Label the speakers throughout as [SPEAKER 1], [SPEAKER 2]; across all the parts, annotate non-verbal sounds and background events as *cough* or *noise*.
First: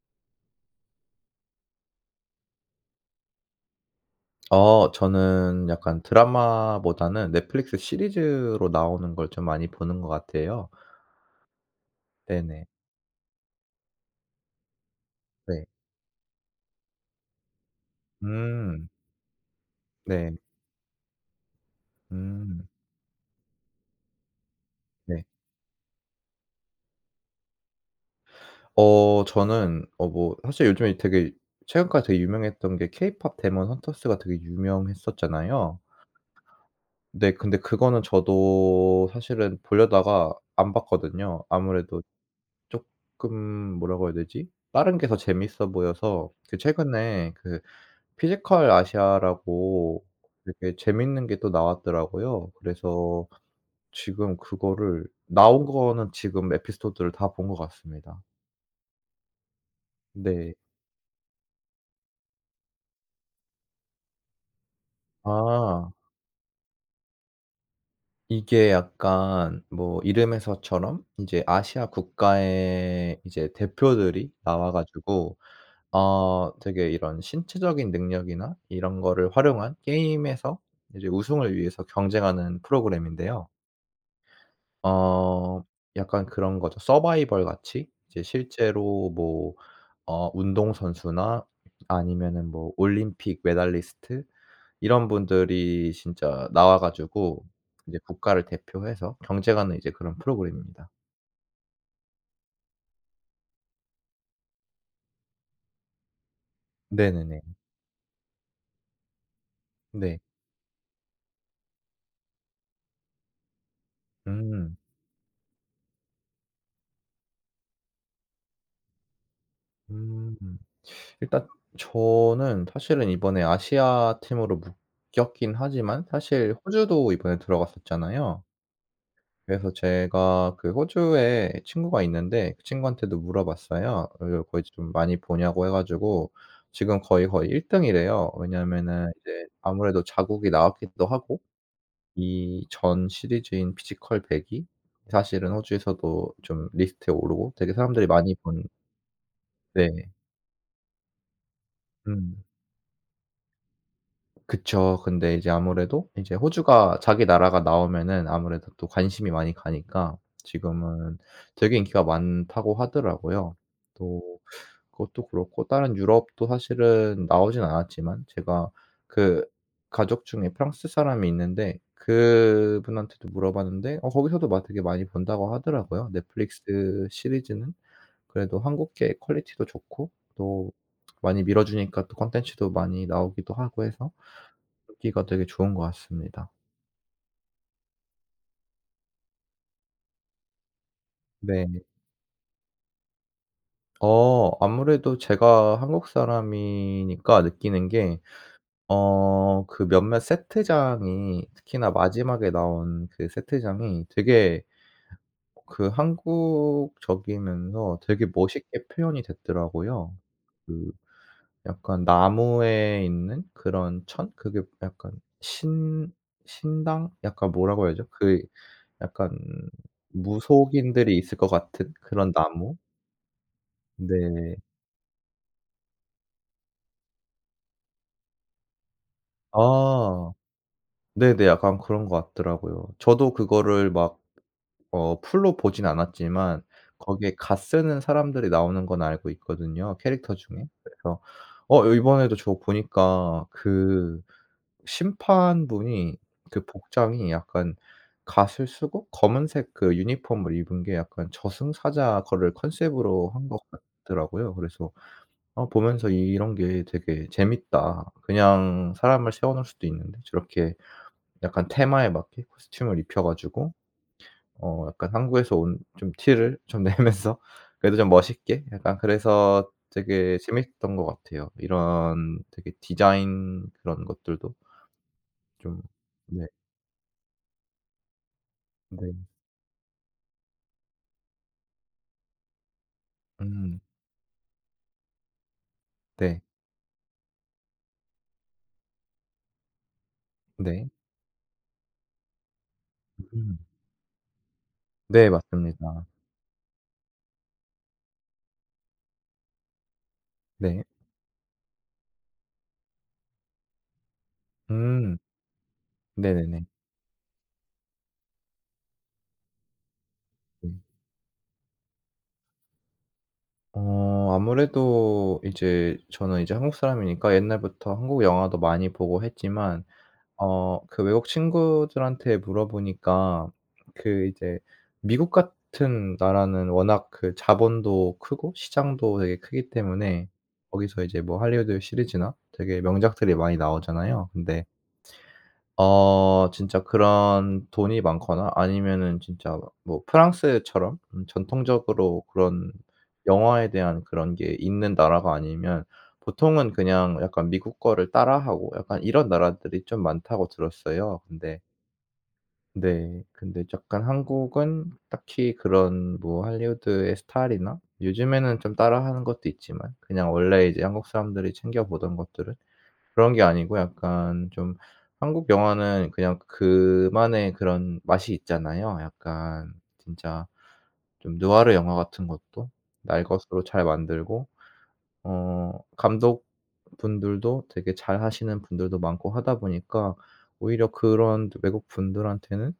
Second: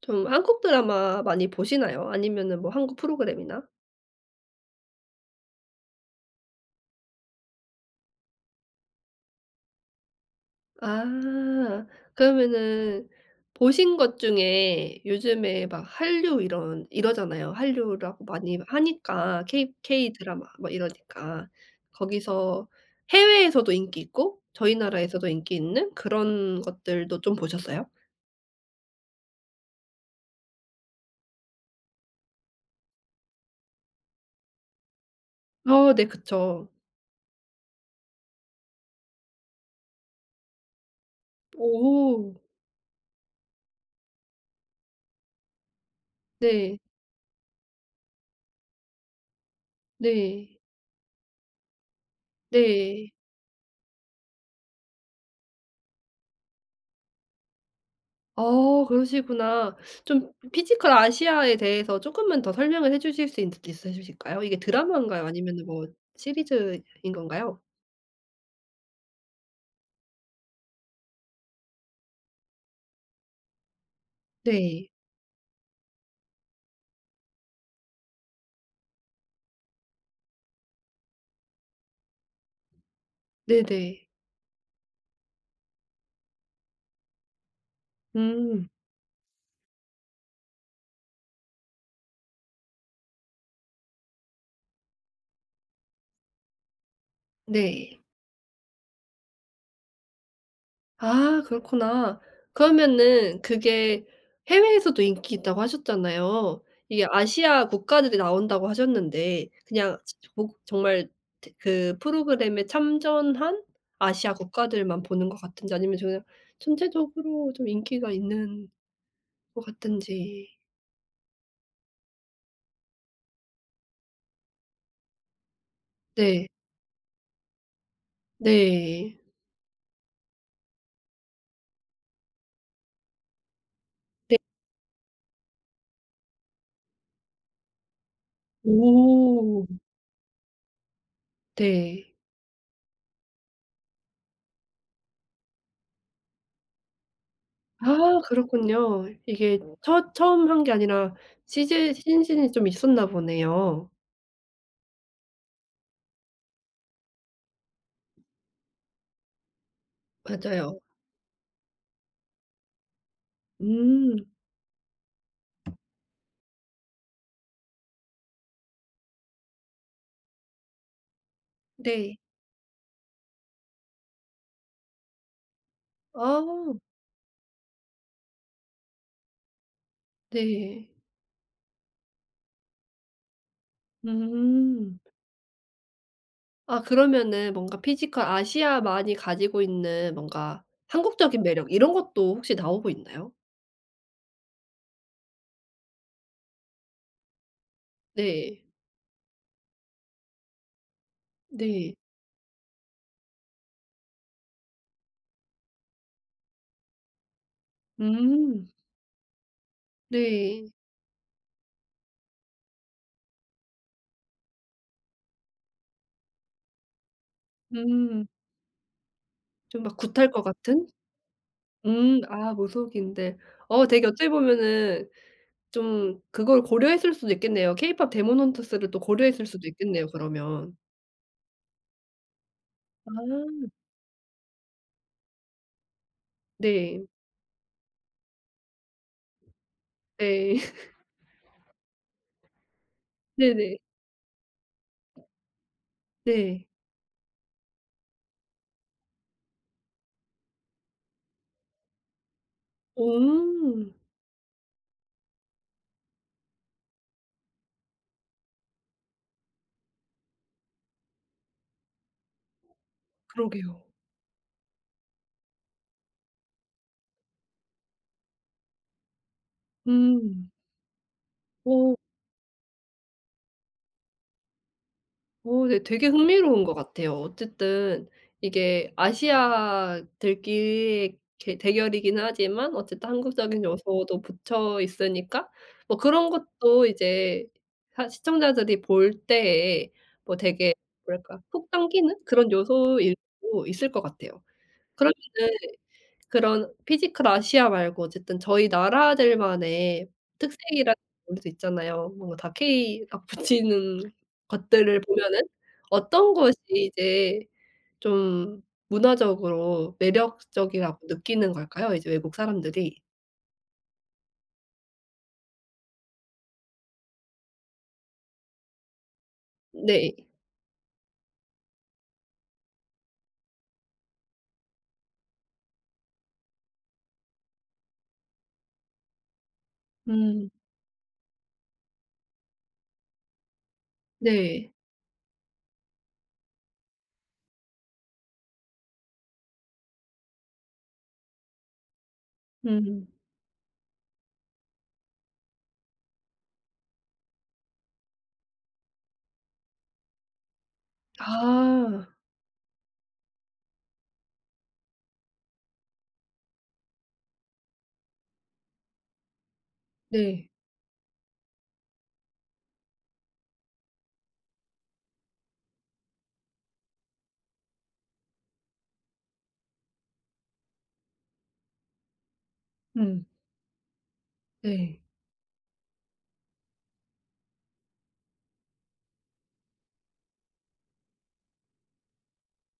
[SPEAKER 1] 좀 한국 드라마 많이 보시나요? 아니면은 뭐 한국 프로그램이나?
[SPEAKER 2] 저는 약간 드라마보다는 넷플릭스 시리즈로 나오는 걸 좀 많이 보는 것 같아요.
[SPEAKER 1] 아.
[SPEAKER 2] 네네.
[SPEAKER 1] 그러면은 보신 것 중에
[SPEAKER 2] 네.
[SPEAKER 1] 요즘에 막 한류 이런 이러잖아요. 한류라고 많이
[SPEAKER 2] 음.
[SPEAKER 1] 하니까 K 이
[SPEAKER 2] 네.
[SPEAKER 1] 드라마 막 이러니까.
[SPEAKER 2] 음.
[SPEAKER 1] 거기서 해외에서도 인기 있고 저희
[SPEAKER 2] 네.
[SPEAKER 1] 나라에서도 인기 있는 그런 것들도 좀 보셨어요?
[SPEAKER 2] 저는 뭐 사실 요즘에 되게 최근까지 되게 유명했던 게 케이팝 데몬 헌터스가 되게 유명했었잖아요.
[SPEAKER 1] 아, 네, 그쵸.
[SPEAKER 2] 네. 근데 그거는 저도 사실은 보려다가 안 봤거든요. 아무래도
[SPEAKER 1] 오.
[SPEAKER 2] 쪼끔, 뭐라고 해야 되지? 다른 게 더 재밌어 보여서 그
[SPEAKER 1] 네.
[SPEAKER 2] 최근에 그 피지컬 아시아라고
[SPEAKER 1] 네.
[SPEAKER 2] 되게 재밌는 게 또 나왔더라고요.
[SPEAKER 1] 네.
[SPEAKER 2] 그래서 지금 그거를 나온 거는 지금 에피소드를 다 본 것 같습니다.
[SPEAKER 1] 어, 그러시구나. 좀
[SPEAKER 2] 네.
[SPEAKER 1] 피지컬 아시아에 대해서 조금만 더 설명을 해 주실 수 있 있으실까요? 이게 드라마인가요? 아니면 뭐
[SPEAKER 2] 아
[SPEAKER 1] 시리즈인 건가요?
[SPEAKER 2] 이게 약간 뭐 이름에서처럼 이제 아시아 국가의 이제 대표들이 나와
[SPEAKER 1] 네.
[SPEAKER 2] 가지고 되게 이런 신체적인 능력이나 이런 거를 활용한 게임에서 이제 우승을 위해서 경쟁하는 프로그램인데요.
[SPEAKER 1] 네네.
[SPEAKER 2] 어 약간 그런 거죠. 서바이벌 같이 이제
[SPEAKER 1] 음.
[SPEAKER 2] 실제로 뭐 운동선수나 아니면은 뭐 올림픽 메달리스트 이런 분들이 진짜 나와 가지고 이제
[SPEAKER 1] 네.
[SPEAKER 2] 국가를 대표해서 경쟁하는 이제 그런 프로그램입니다.
[SPEAKER 1] 아, 그렇구나. 그러면은 그게 해외에서도 인기 있다고 하셨잖아요. 이게
[SPEAKER 2] 네네네.
[SPEAKER 1] 아시아 국가들이 나온다고 하셨는데 그냥 지
[SPEAKER 2] 네.
[SPEAKER 1] 뭐 정말 대 그 프로그램에 참전한 아시아
[SPEAKER 2] 음.
[SPEAKER 1] 국가들만 보는 것 같은지 아니면 그냥 전체적으로 좀 인기가 있는 것
[SPEAKER 2] 음.
[SPEAKER 1] 같은지.
[SPEAKER 2] 일단 저는 사실은 이번에 아시아 팀으로 묶였긴 하지만
[SPEAKER 1] 네.
[SPEAKER 2] 사실 호주도 이번에 들어갔었잖아요.
[SPEAKER 1] 네.
[SPEAKER 2] 그래서 제가 그 호주에 친구가 있는데 그 친구한테도 물어봤어요.
[SPEAKER 1] 네.
[SPEAKER 2] 이걸 거의 좀 많이 보냐고 해 가지고 지금 거의 1등이래요. 왜냐하면은 이제
[SPEAKER 1] 오.
[SPEAKER 2] 아무래도 자국이 나왔기도 하고
[SPEAKER 1] 네.
[SPEAKER 2] 이 전 시리즈인 피지컬 100이 사실은 호주에서도 좀 리스트에 오르고 되게 사람들이
[SPEAKER 1] 아,
[SPEAKER 2] 많이 본.
[SPEAKER 1] 그렇군요. 이게
[SPEAKER 2] 네.
[SPEAKER 1] 처 처음 한 게 아니라
[SPEAKER 2] 음.
[SPEAKER 1] 시즌이 좀 있었나 보네요.
[SPEAKER 2] 그쵸. 근데 이제 아무래도 이제 호주가 자기 나라가 나오면은 아무래도 또 관심이 많이 가니까
[SPEAKER 1] 맞아요.
[SPEAKER 2] 지금은 되게 인기가 많다고 하더라고요.
[SPEAKER 1] 음.
[SPEAKER 2] 또 그것도 그렇고 다른 유럽도 사실은 나오진 않았지만 제가 그 가족 중에 프랑스 사람이 있는데
[SPEAKER 1] 네.
[SPEAKER 2] 그분한테도 물어봤는데 거기서도 막 되게 많이 본다고 하더라고요.
[SPEAKER 1] 아
[SPEAKER 2] 넷플릭스 시리즈는 그래도 한국계 퀄리티도 좋고 또
[SPEAKER 1] 네.
[SPEAKER 2] 많이 밀어주니까 또 콘텐츠도 많이 나오기도 하고 해서
[SPEAKER 1] 음.
[SPEAKER 2] 듣기가 되게 좋은 것 같습니다.
[SPEAKER 1] 아, 그러면은 뭔가 피지컬 아시아만이 가지고 있는 뭔가 한국적인 매력
[SPEAKER 2] 네.
[SPEAKER 1] 이런 것도 혹시 나오고 있나요?
[SPEAKER 2] 아무래도 제가 한국 사람이니까 느끼는 게
[SPEAKER 1] 네.
[SPEAKER 2] 그 몇몇 세트장이 특히나
[SPEAKER 1] 네.
[SPEAKER 2] 마지막에 나온 그 세트장이 되게 그 한국적이면서 되게
[SPEAKER 1] 음.
[SPEAKER 2] 멋있게 표현이 됐더라고요.
[SPEAKER 1] 네.
[SPEAKER 2] 그 약간 나무에 있는 그런 천? 그게 약간 신 신당? 약간 뭐라고 해야죠?
[SPEAKER 1] 음.
[SPEAKER 2] 그 약간
[SPEAKER 1] 좀 막 굿할 것 같은?
[SPEAKER 2] 무속인들이 있을 것 같은
[SPEAKER 1] 음.
[SPEAKER 2] 그런
[SPEAKER 1] 아,
[SPEAKER 2] 나무?
[SPEAKER 1] 모속인데. 어, 되게 어찌
[SPEAKER 2] 네.
[SPEAKER 1] 보면은 좀 그걸 고려했을 수도 있겠네요. 케이팝 데몬 헌터스를 또 고려했을 수도 있겠네요
[SPEAKER 2] 아.
[SPEAKER 1] 그러면.
[SPEAKER 2] 네네. 약간 그런 것 같더라고요. 저도
[SPEAKER 1] 아.
[SPEAKER 2] 그거를 막 풀로 보진 않았지만
[SPEAKER 1] 네.
[SPEAKER 2] 거기에 갓쓰는 사람들이 나오는 건 알고 있거든요, 캐릭터
[SPEAKER 1] 네.
[SPEAKER 2] 중에.
[SPEAKER 1] *laughs*
[SPEAKER 2] 그래서 이번에도 저 보니까
[SPEAKER 1] 네네.
[SPEAKER 2] 그 심판분이 그
[SPEAKER 1] 네.
[SPEAKER 2] 복장이 약간 갓을 쓰고 검은색 그 유니폼을 입은 게 약간 저승사자 거를 컨셉으로 한 것
[SPEAKER 1] 음.
[SPEAKER 2] 같더라고요. 그래서 보면서 "이런 게 되게 재밌다." 그냥 사람을 세워 놓을 수도 있는데 저렇게 약간 테마에 맞게 코스튬을 입혀 가지고
[SPEAKER 1] 그러게요.
[SPEAKER 2] 약간 한국에서 온 좀 티를 좀 내면서 *laughs* 그래도 좀 멋있게 약간, 그래서 되게
[SPEAKER 1] 음.
[SPEAKER 2] 재밌었던 것 같아요.
[SPEAKER 1] 어
[SPEAKER 2] 이런 되게 디자인 그런 것들도
[SPEAKER 1] 어
[SPEAKER 2] 좀.
[SPEAKER 1] 네, 되게
[SPEAKER 2] 네.
[SPEAKER 1] 흥미로운 것 같아요. 어쨌든 이게
[SPEAKER 2] 네.
[SPEAKER 1] 아시아들끼리의 게 대결이긴 하지만 어쨌든 한국적인
[SPEAKER 2] 음.
[SPEAKER 1] 요소도 붙어 있으니까 뭐 그런
[SPEAKER 2] 네.
[SPEAKER 1] 것도 이제 하 시청자들이 볼 때에 뭐 되게
[SPEAKER 2] 네.
[SPEAKER 1] 뭐랄까 훅 당기는 그런 요소일
[SPEAKER 2] 음.
[SPEAKER 1] 수도 있을 것 같아요.
[SPEAKER 2] 네,
[SPEAKER 1] 그러면은
[SPEAKER 2] 맞습니다.
[SPEAKER 1] 그런 피지컬 아시아 말고 어쨌든 저희 나라들만의
[SPEAKER 2] 네.
[SPEAKER 1] 특색이라는 것도 있잖아요. 뭔가 다 K가 *laughs* 붙이는 것들을
[SPEAKER 2] 음.
[SPEAKER 1] 보면은 어떤 것이
[SPEAKER 2] 네네네.
[SPEAKER 1] 이제 좀 문화적으로
[SPEAKER 2] 네.
[SPEAKER 1] 매력적이라고 느끼는 걸까요? 이제 외국 사람들이?
[SPEAKER 2] 아무래도 이제 저는 이제 한국 사람이니까 옛날부터 한국 영화도 많이 보고 했지만
[SPEAKER 1] 네.
[SPEAKER 2] 그 외국 친구들한테 물어보니까 그 이제 미국 같은 나라는 워낙 그 자본도 크고 시장도 되게 크기 때문에
[SPEAKER 1] 음.
[SPEAKER 2] 거기서 이제 뭐 할리우드 시리즈나 되게 명작들이 많이 나오잖아요. 근데
[SPEAKER 1] 네.
[SPEAKER 2] 진짜 그런 돈이 많거나 아니면은 진짜 뭐 프랑스처럼 전통적으로 그런
[SPEAKER 1] 음.
[SPEAKER 2] 영화에 대한 그런 게 있는 나라가 아니면 보통은 그냥 약간 미국 거를 따라하고 약간 이런 나라들이 좀 많다고 들었어요. 근데.
[SPEAKER 1] 아.
[SPEAKER 2] 네. 근데 약간 한국은 딱히 그런 뭐 할리우드의 스타일이나 요즘에는 좀 따라하는 것도 있지만 그냥
[SPEAKER 1] 네.
[SPEAKER 2] 원래 이제 한국 사람들이 챙겨 보던 것들은 그런 게 아니고 약간 좀 한국 영화는 그냥 그만의 그런 맛이 있잖아요. 약간 진짜 좀 누아르 영화 같은 것도 날
[SPEAKER 1] 음.
[SPEAKER 2] 것으로 잘 만들고
[SPEAKER 1] 네.
[SPEAKER 2] 감독분들도 되게 잘하시는 분들도 많고 하다 보니까 오히려 그런 외국 분들한테는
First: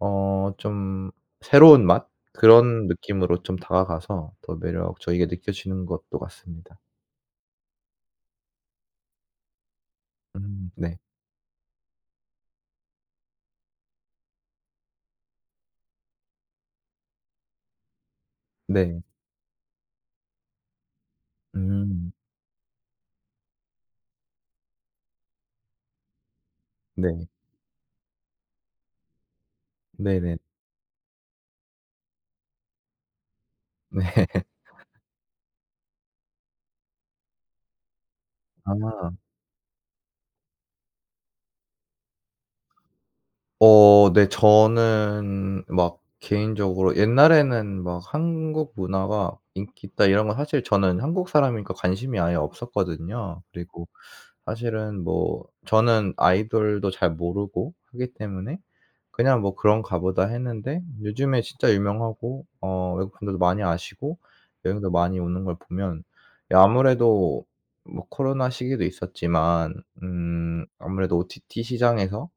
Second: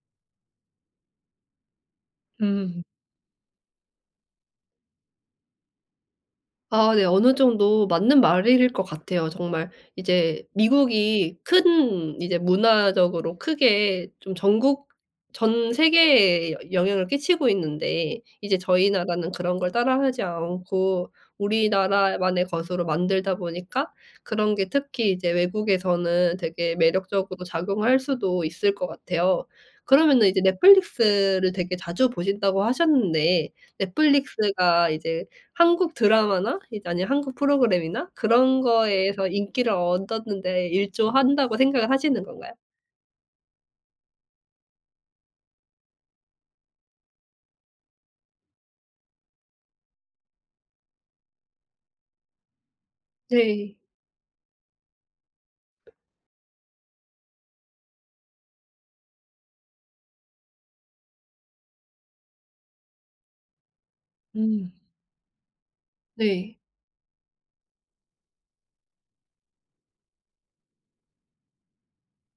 [SPEAKER 2] 좀 새로운 맛
[SPEAKER 1] 음.
[SPEAKER 2] 그런 느낌으로 좀 다가가서 더 매력적이게 느껴지는 것도 같습니다.
[SPEAKER 1] 아 네. 어느 정도 맞는 말일 것 같아요. 정말 이제
[SPEAKER 2] 음. 네.
[SPEAKER 1] 미국이 큰 이제 문화적으로 크게 좀 전국 전 세계에 여 영향을 끼치고 있는데 이제 저희
[SPEAKER 2] 네.
[SPEAKER 1] 나라는 그런 걸 따라하지 않고
[SPEAKER 2] 음.
[SPEAKER 1] 우리나라만의 것으로 만들다 보니까 그런 게 특히 이제 외국에서는 되게
[SPEAKER 2] 네.
[SPEAKER 1] 매력적으로 작용할 수도 있을 것 같아요. 그러면은
[SPEAKER 2] 네네.
[SPEAKER 1] 이제 넷플릭스를 되게 자주 보신다고 하셨는데
[SPEAKER 2] 네.
[SPEAKER 1] 넷플릭스가 이제 한국 드라마나 이제 아니면 한국 프로그램이나 그런
[SPEAKER 2] 아.
[SPEAKER 1] 거에서 인기를 얻었는데 일조한다고 생각을 하시는 건가요?
[SPEAKER 2] 네. 저는 막 개인적으로 옛날에는 막 "한국 문화가 인기 있다." 이런 건 사실 저는 한국 사람이니까 관심이 아예 없었거든요.
[SPEAKER 1] 네.
[SPEAKER 2] 그리고 사실은 뭐 저는 아이돌도 잘 모르고 하기 때문에 그냥 뭐 "그런가 보다." 했는데 요즘에 진짜 유명하고 외국 분들도 많이 아시고
[SPEAKER 1] 음.
[SPEAKER 2] 여행도 많이 오는 걸 보면 이
[SPEAKER 1] 네.
[SPEAKER 2] 아무래도 뭐 코로나 시기도 있었지만 아무래도 OTT 시장에서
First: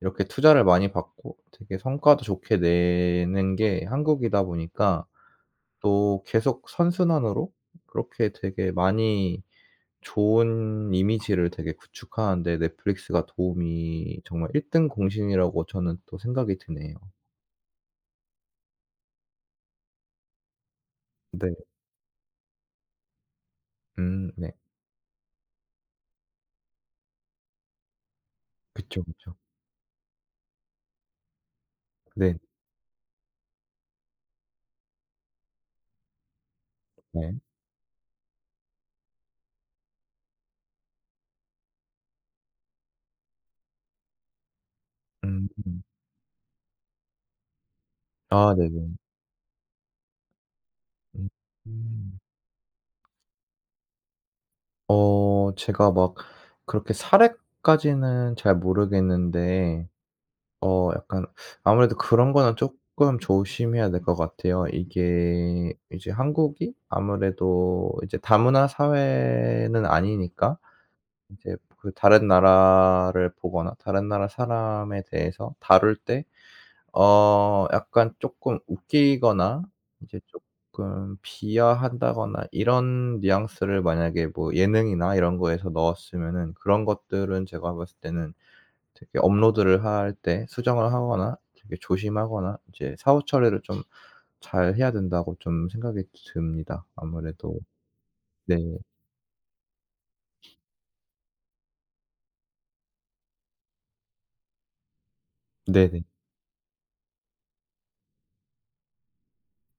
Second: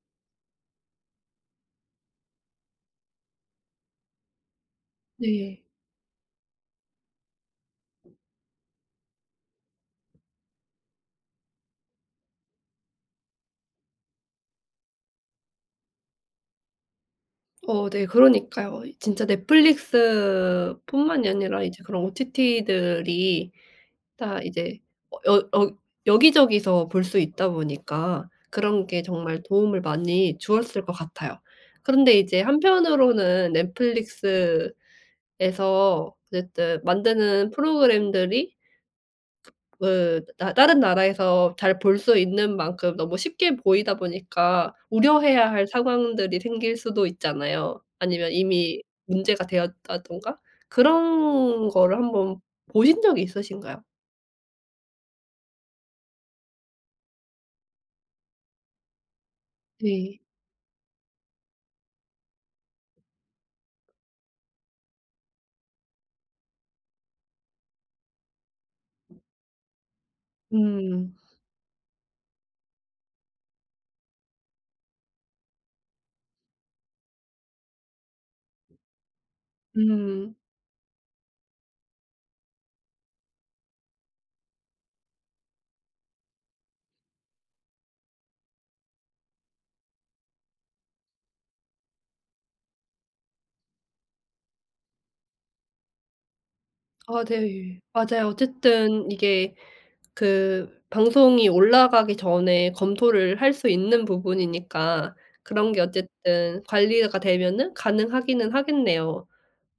[SPEAKER 2] 이렇게 투자를 많이 받고 되게 성과도 좋게 내는 게 한국이다 보니까
[SPEAKER 1] 네.
[SPEAKER 2] 또 계속 선순환으로 그렇게 되게 많이 좋은 이미지를 되게 구축하는 데 넷플릭스가 도움이 정말 1등 공신이라고 저는 또 생각이 드네요.
[SPEAKER 1] 어 네, 그러니까요. 진짜 넷플릭스뿐만이
[SPEAKER 2] 네.
[SPEAKER 1] 아니라 이제 그런 OTT들이
[SPEAKER 2] 음.
[SPEAKER 1] 다
[SPEAKER 2] 네.
[SPEAKER 1] 이제 어 여 어 여기저기서 볼 수 있다 보니까 그런
[SPEAKER 2] 그쵸,
[SPEAKER 1] 게
[SPEAKER 2] 그쵸.
[SPEAKER 1] 정말 도움을 많이 주었을 것 같아요. 그런데
[SPEAKER 2] 네.
[SPEAKER 1] 이제 한편으로는 넷플릭스 에서 어쨌든
[SPEAKER 2] 네.
[SPEAKER 1] 만드는 프로그램들이 그 나 다른 나라에서 잘 볼 수 있는 만큼 너무 쉽게 보이다 보니까
[SPEAKER 2] 음.
[SPEAKER 1] 우려해야 할 상황들이 생길 수도 있잖아요. 아니면
[SPEAKER 2] 아,
[SPEAKER 1] 이미
[SPEAKER 2] 네네.
[SPEAKER 1] 문제가 되었다든가
[SPEAKER 2] 음.
[SPEAKER 1] 그런 거를
[SPEAKER 2] 음.
[SPEAKER 1] 한번 보신 적이 있으신가요?
[SPEAKER 2] 제가 막 그렇게 사례까지는 잘 모르겠는데
[SPEAKER 1] 네.
[SPEAKER 2] 약간 아무래도 그런 거는 쪼끔 조심해야 될 것 같아요. 이게 이제 한국이 아무래도 이제 다문화 사회는 아니니까
[SPEAKER 1] 음.
[SPEAKER 2] 이제 그 다른 나라를 보거나 다른 나라 사람에 대해서 다룰 때 약간 쪼끔 웃기거나 이제
[SPEAKER 1] 음.
[SPEAKER 2] 쪼끔 비하한다거나 이런 뉘앙스를 만약에 뭐 예능이나 이런 거에서 넣었으면은 그런 것들은 제가 봤을 때는 되게 업로드를 할 때 수정을 하거나 되게 조심하거나 이제 사후 처리를 좀 잘해야 된다고 좀 생각이 듭니다
[SPEAKER 1] 아
[SPEAKER 2] 아무래도.
[SPEAKER 1] 네. 맞아요.
[SPEAKER 2] 네.
[SPEAKER 1] 어쨌든 이게 그 방송이 올라가기 전에 검토를 할 수 있는 부분이니까 그런 게
[SPEAKER 2] 네네.
[SPEAKER 1] 어쨌든 관리가 되면은 가능하기는 하겠네요.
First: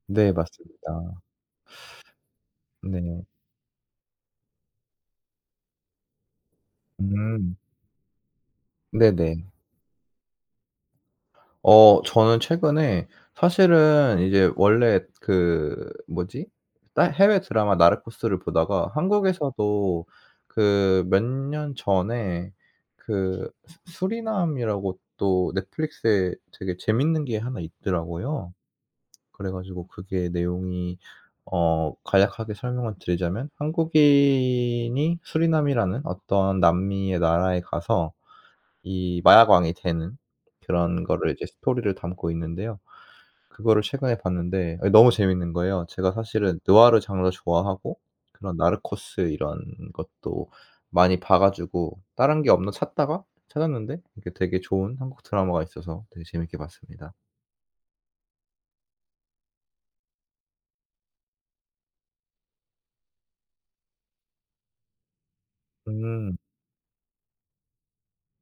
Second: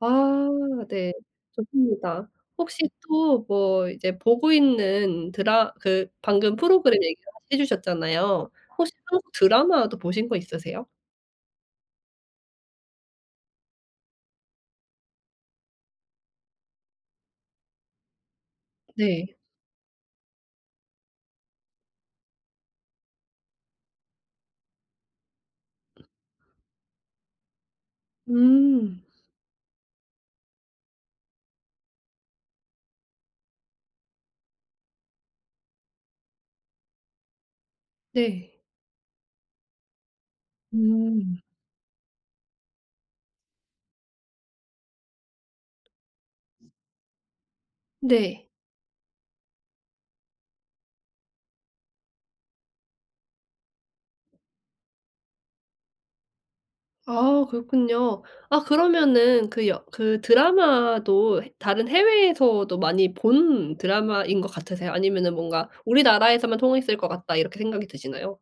[SPEAKER 1] 아
[SPEAKER 2] 네,
[SPEAKER 1] 네.
[SPEAKER 2] 맞습니다.
[SPEAKER 1] 좋습니다. 혹시
[SPEAKER 2] 네.
[SPEAKER 1] 또 뭐 이제 보고 있는 드라 그 방금 프로그램 얘기를
[SPEAKER 2] 음.
[SPEAKER 1] 해 주셨잖아요. 혹시 한국
[SPEAKER 2] 네네.
[SPEAKER 1] 드라마도 보신 거 있으세요?
[SPEAKER 2] 저는 최근에 사실은 이제 원래 그, 뭐지? 따 해외 드라마 나르코스를 보다가
[SPEAKER 1] 네.
[SPEAKER 2] 한국에서도 그 몇 년 전에 그 수 수리남이라고 또 넷플릭스에 되게 재밌는 게 하나 있더라고요.
[SPEAKER 1] 음.
[SPEAKER 2] 그래 가지고 그게 내용이 간략하게 설명을 드리자면 한국인이 수리남이라는 어떤 남미의 나라에 가서
[SPEAKER 1] 네.
[SPEAKER 2] 이 마약왕이 되는 그런, 거를
[SPEAKER 1] 음.
[SPEAKER 2] 이제 스토리를 담고 있는데요. 그거를 최근에 봤는데 아, 너무 재밌는 거예요. 제가 사실은 느와르 장르 좋아하고
[SPEAKER 1] 네.
[SPEAKER 2] 그런 나르코스 이런 것도 많이 봐 가지고 다른 게 없나 찾다가 찾았는데 이게 되게 좋은 한국 드라마가 있어서 되게 재밌게 봤습니다.
[SPEAKER 1] 아, 그렇군요. 아, 그러면은 그 여 그 드라마도 해 다른 해외에서도 많이 본 드라마인 것 같으세요? 아니면은 뭔가
[SPEAKER 2] 음.
[SPEAKER 1] '우리나라에서만 통했을 것 같다.' 이렇게 생각이 드시나요?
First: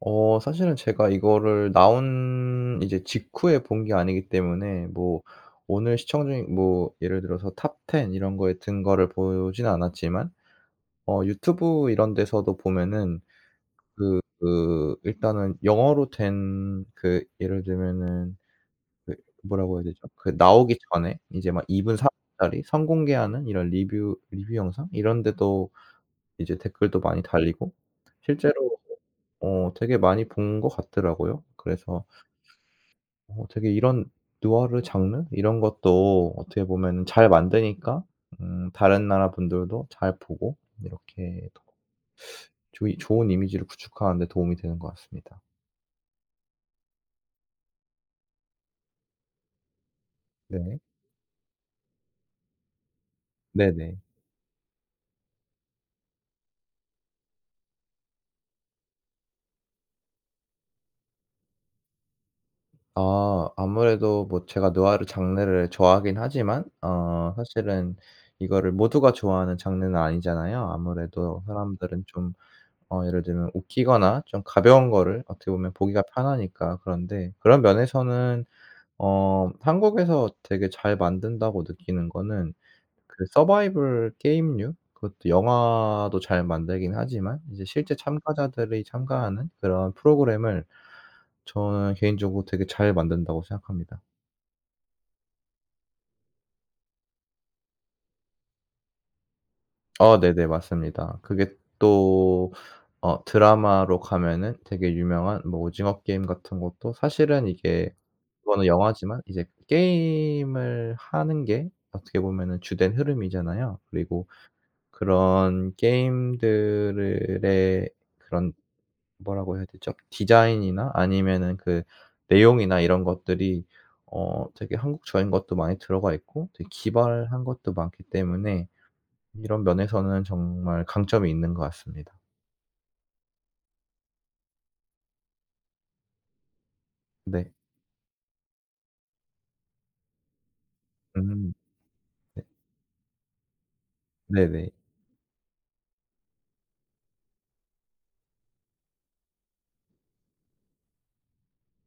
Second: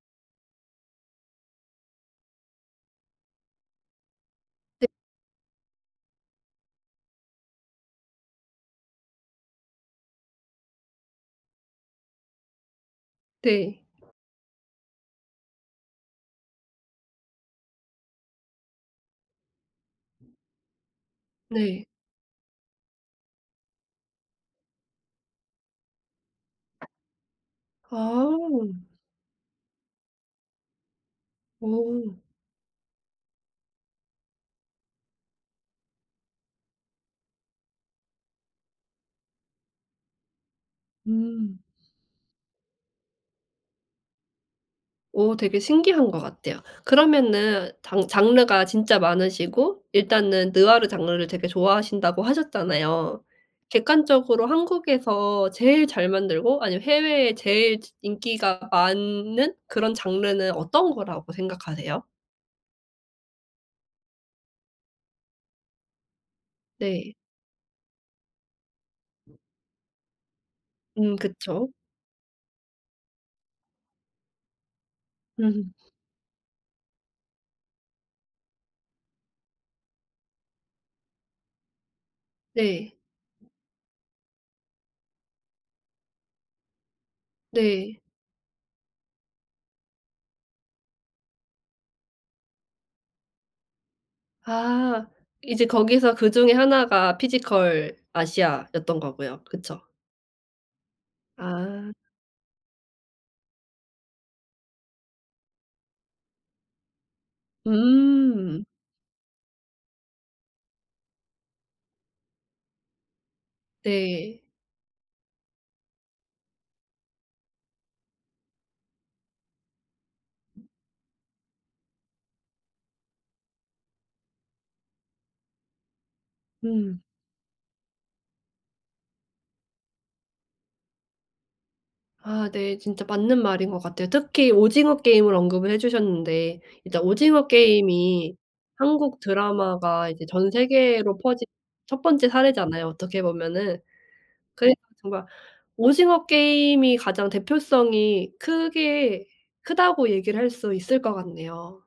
[SPEAKER 2] 사실은 제가 이거를 나온 이제 직후에 본 게 아니기 때문에
[SPEAKER 1] 네.
[SPEAKER 2] 뭐 오늘 시청 중인 뭐 예를 들어서 탑텐 이런 거에 든 거를 보진 않았지만 유튜브 이런 데서도 보면은
[SPEAKER 1] 네.
[SPEAKER 2] 그 일단은 영어로 된 그, 예를 들면은 그, 뭐라고 해야 되죠? 그 나오기 전에 이제 막 2
[SPEAKER 1] 네.
[SPEAKER 2] 분3분 짜리 선공개하는 이런 리뷰 영상 이런 데도 이제 댓글도 많이 달리고
[SPEAKER 1] 아.
[SPEAKER 2] 실제로 되게 많이 본 것 같더라고요. 그래서
[SPEAKER 1] 오.
[SPEAKER 2] 되게 이런 누아르 장르 이런 것도 어떻게 보면은 잘 만드니까 다른 나라 분들도 잘 보고 이렇게
[SPEAKER 1] 음.
[SPEAKER 2] 더 좋이 좋은 이미지를 구축하는 데 도움이 되는 것
[SPEAKER 1] 오,
[SPEAKER 2] 같습니다.
[SPEAKER 1] 되게 신기한 것 같아요. 그러면은 장 장르가 진짜 많으시고 일단은
[SPEAKER 2] 네.
[SPEAKER 1] 느와르 장르를 되게 좋아하신다고 하셨잖아요.
[SPEAKER 2] 네네.
[SPEAKER 1] 객관적으로 한국에서 제일 잘 만들고 아니면 해외에 제일 인기가 많은 그런 장르는 어떤 거라고 생각하세요?
[SPEAKER 2] 아, 아무래도 뭐 제가 누아르 장르를 좋아하긴 하지만
[SPEAKER 1] 네.
[SPEAKER 2] 사실은 이거를 모두가 좋아하는 장르는 아니잖아요.
[SPEAKER 1] 음,
[SPEAKER 2] 아무래도
[SPEAKER 1] 그쵸.
[SPEAKER 2] 사람들은 좀 예를 들면 웃기거나 좀 가벼운 거를 어떻게 보면
[SPEAKER 1] 음.
[SPEAKER 2] 보기가 편하니까. 그런데 그런 면에서는 한국에서 되게 잘 만든다고 느끼는 거는
[SPEAKER 1] 네.
[SPEAKER 2] 그 서바이벌 게임류, 그것도 영화도 잘 만들긴 하지만 이제 실제
[SPEAKER 1] 네.
[SPEAKER 2] 참가자들이 참가하는 그런 프로그램을 저는 개인적으로 되게 잘 만든다고 생각합니다.
[SPEAKER 1] 아, 이제 거기서 그중에 하나가 피지컬 아시아였던 거고요. 그쵸?
[SPEAKER 2] 아, 네네. 맞습니다. 그게
[SPEAKER 1] 아.
[SPEAKER 2] 또 드라마로 가면은 되게 유명한 뭐 오징어 게임 같은 것도 사실은 이게, 그거는
[SPEAKER 1] 음.
[SPEAKER 2] 영화지만 이제 게임을 하는 게 어떻게 보면은 주된 흐름이잖아요. 그리고
[SPEAKER 1] 네.
[SPEAKER 2] 그런 게임들의 그런, 뭐라고 해야 되죠? 디자인이나 아니면은 그 내용이나 이런 것들이 되게 한국적인 것도 많이 들어가 있고 되게
[SPEAKER 1] 음.
[SPEAKER 2] 기발한 것도 많기 때문에 이런 면에서는 정말 강점이 있는 것 같습니다.
[SPEAKER 1] 아 네. 진짜 맞는 말인 것 같아요. 특히 오징어 게임을 언급을 해 주셨는데 일단 오징어
[SPEAKER 2] 네.
[SPEAKER 1] 게임이 한국 드라마가 이제 전 세계로 퍼진
[SPEAKER 2] 음.
[SPEAKER 1] 첫 번째
[SPEAKER 2] 네.
[SPEAKER 1] 사례잖아요, 어떻게 보면은.
[SPEAKER 2] 네네.
[SPEAKER 1] 그래서 정말 오징어 게임이 가장 대표성이 크게 크다고 얘기를 할 수 있을 것 같네요.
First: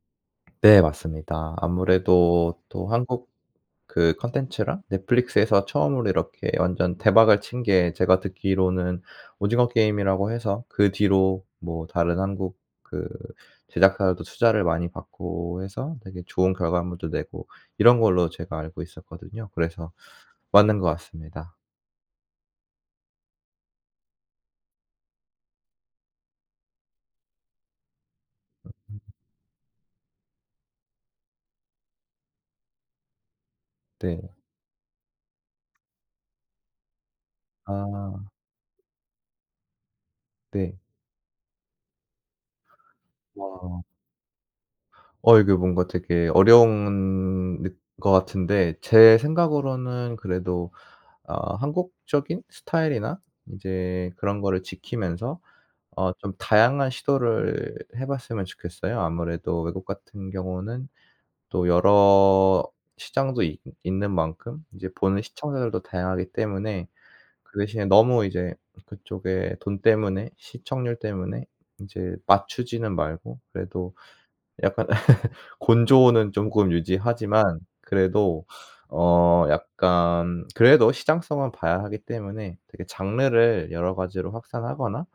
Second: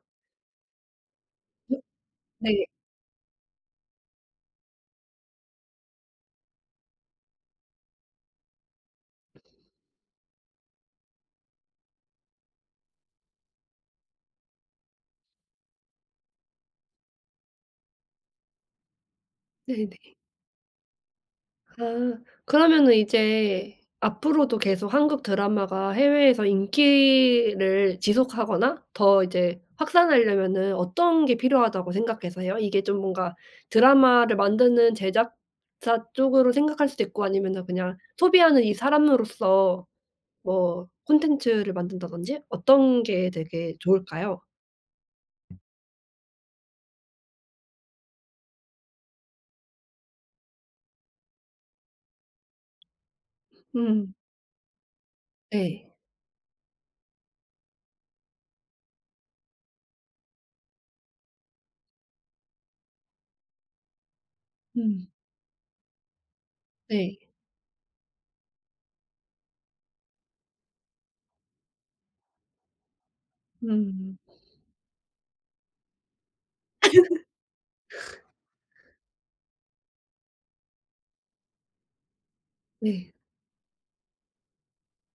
[SPEAKER 2] 네, 맞습니다. 아무래도
[SPEAKER 1] 네.
[SPEAKER 2] 또 한국 그 콘텐츠랑 넷플릭스에서 처음으로 이렇게 완전 대박을 친게 제가 듣기로는 오징어 게임이라고 해서, 그 뒤로 뭐 다른 한국 그 제작사들도 투자를 많이 받고 해서 되게 좋은 결과물도 내고 이런 걸로 제가 알고 있었거든요. 그래서
[SPEAKER 1] 네네.
[SPEAKER 2] 맞는 것 같습니다.
[SPEAKER 1] 아. 그러면은 이제 앞으로도 계속 한국 드라마가 해외에서 인기를 지속하거나 더 이제 확산하려면은 어떤 게 필요하다고 생각하세요? 이게 좀 뭔가
[SPEAKER 2] 네.
[SPEAKER 1] 드라마를 만드는 제작사 쪽으로 생각할 수도 있고 아니면은 그냥
[SPEAKER 2] 아,
[SPEAKER 1] 소비하는 이 사람으로서
[SPEAKER 2] 네.
[SPEAKER 1] 뭐 콘텐츠를 만든다든지 어떤 게 되게
[SPEAKER 2] 와.
[SPEAKER 1] 좋을까요?
[SPEAKER 2] 이게 뭔가 되게 어려운 느 것 같은데 제 생각으로는 그래도 한국적인 스타일이나 이제
[SPEAKER 1] 음.
[SPEAKER 2] 그런 거를 지키면서
[SPEAKER 1] 네.
[SPEAKER 2] 좀 다양한 시도를 해 봤으면 좋겠어요. 아무래도 외국 같은 경우는 또 여러 시장도 있 있는 만큼 이제
[SPEAKER 1] 음.
[SPEAKER 2] 보는 시청자들도 다양하기 때문에
[SPEAKER 1] 네.
[SPEAKER 2] 그 대신에 너무 이제 그쪽에 돈 때문에 시청률 때문에 이제 맞추지는 말고 그래도
[SPEAKER 1] 음.
[SPEAKER 2] 약간 *laughs* 곤조는 조금 유지하지만 그래도 약간 그래도 시장성은 봐야 하기 때문에 되게
[SPEAKER 1] 네.
[SPEAKER 2] 장르를 여러 가지로 확산하거나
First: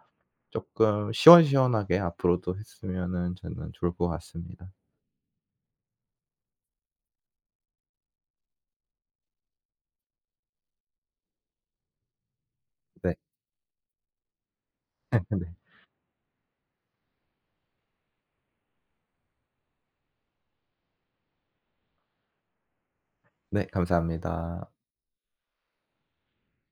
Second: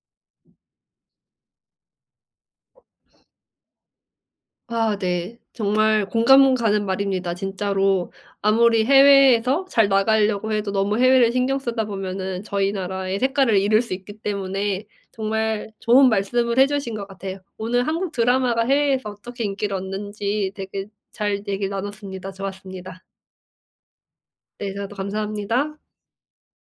[SPEAKER 2] 조금 시원시원하게 앞으로도 했으면은 저는 좋을 것 같습니다.
[SPEAKER 1] 아 네. 정말 공감 가는 말입니다 진짜로. 아무리 해외에서 잘 나가려고 해도 너무 해외를 신경 쓰다 보면은 저희
[SPEAKER 2] 네.
[SPEAKER 1] 나라의 색깔을 잃을 수 있기 때문에
[SPEAKER 2] *laughs* 네.
[SPEAKER 1] 정말 좋은 말씀을 해 주신 것 같아요. 오늘 한국 드라마가 해외에서 어떻게 인기를 얻는지 되게 잘 얘기를 나눴습니다. 좋았습니다.
[SPEAKER 2] 네, 감사합니다.
[SPEAKER 1] 네, 저도 감사합니다.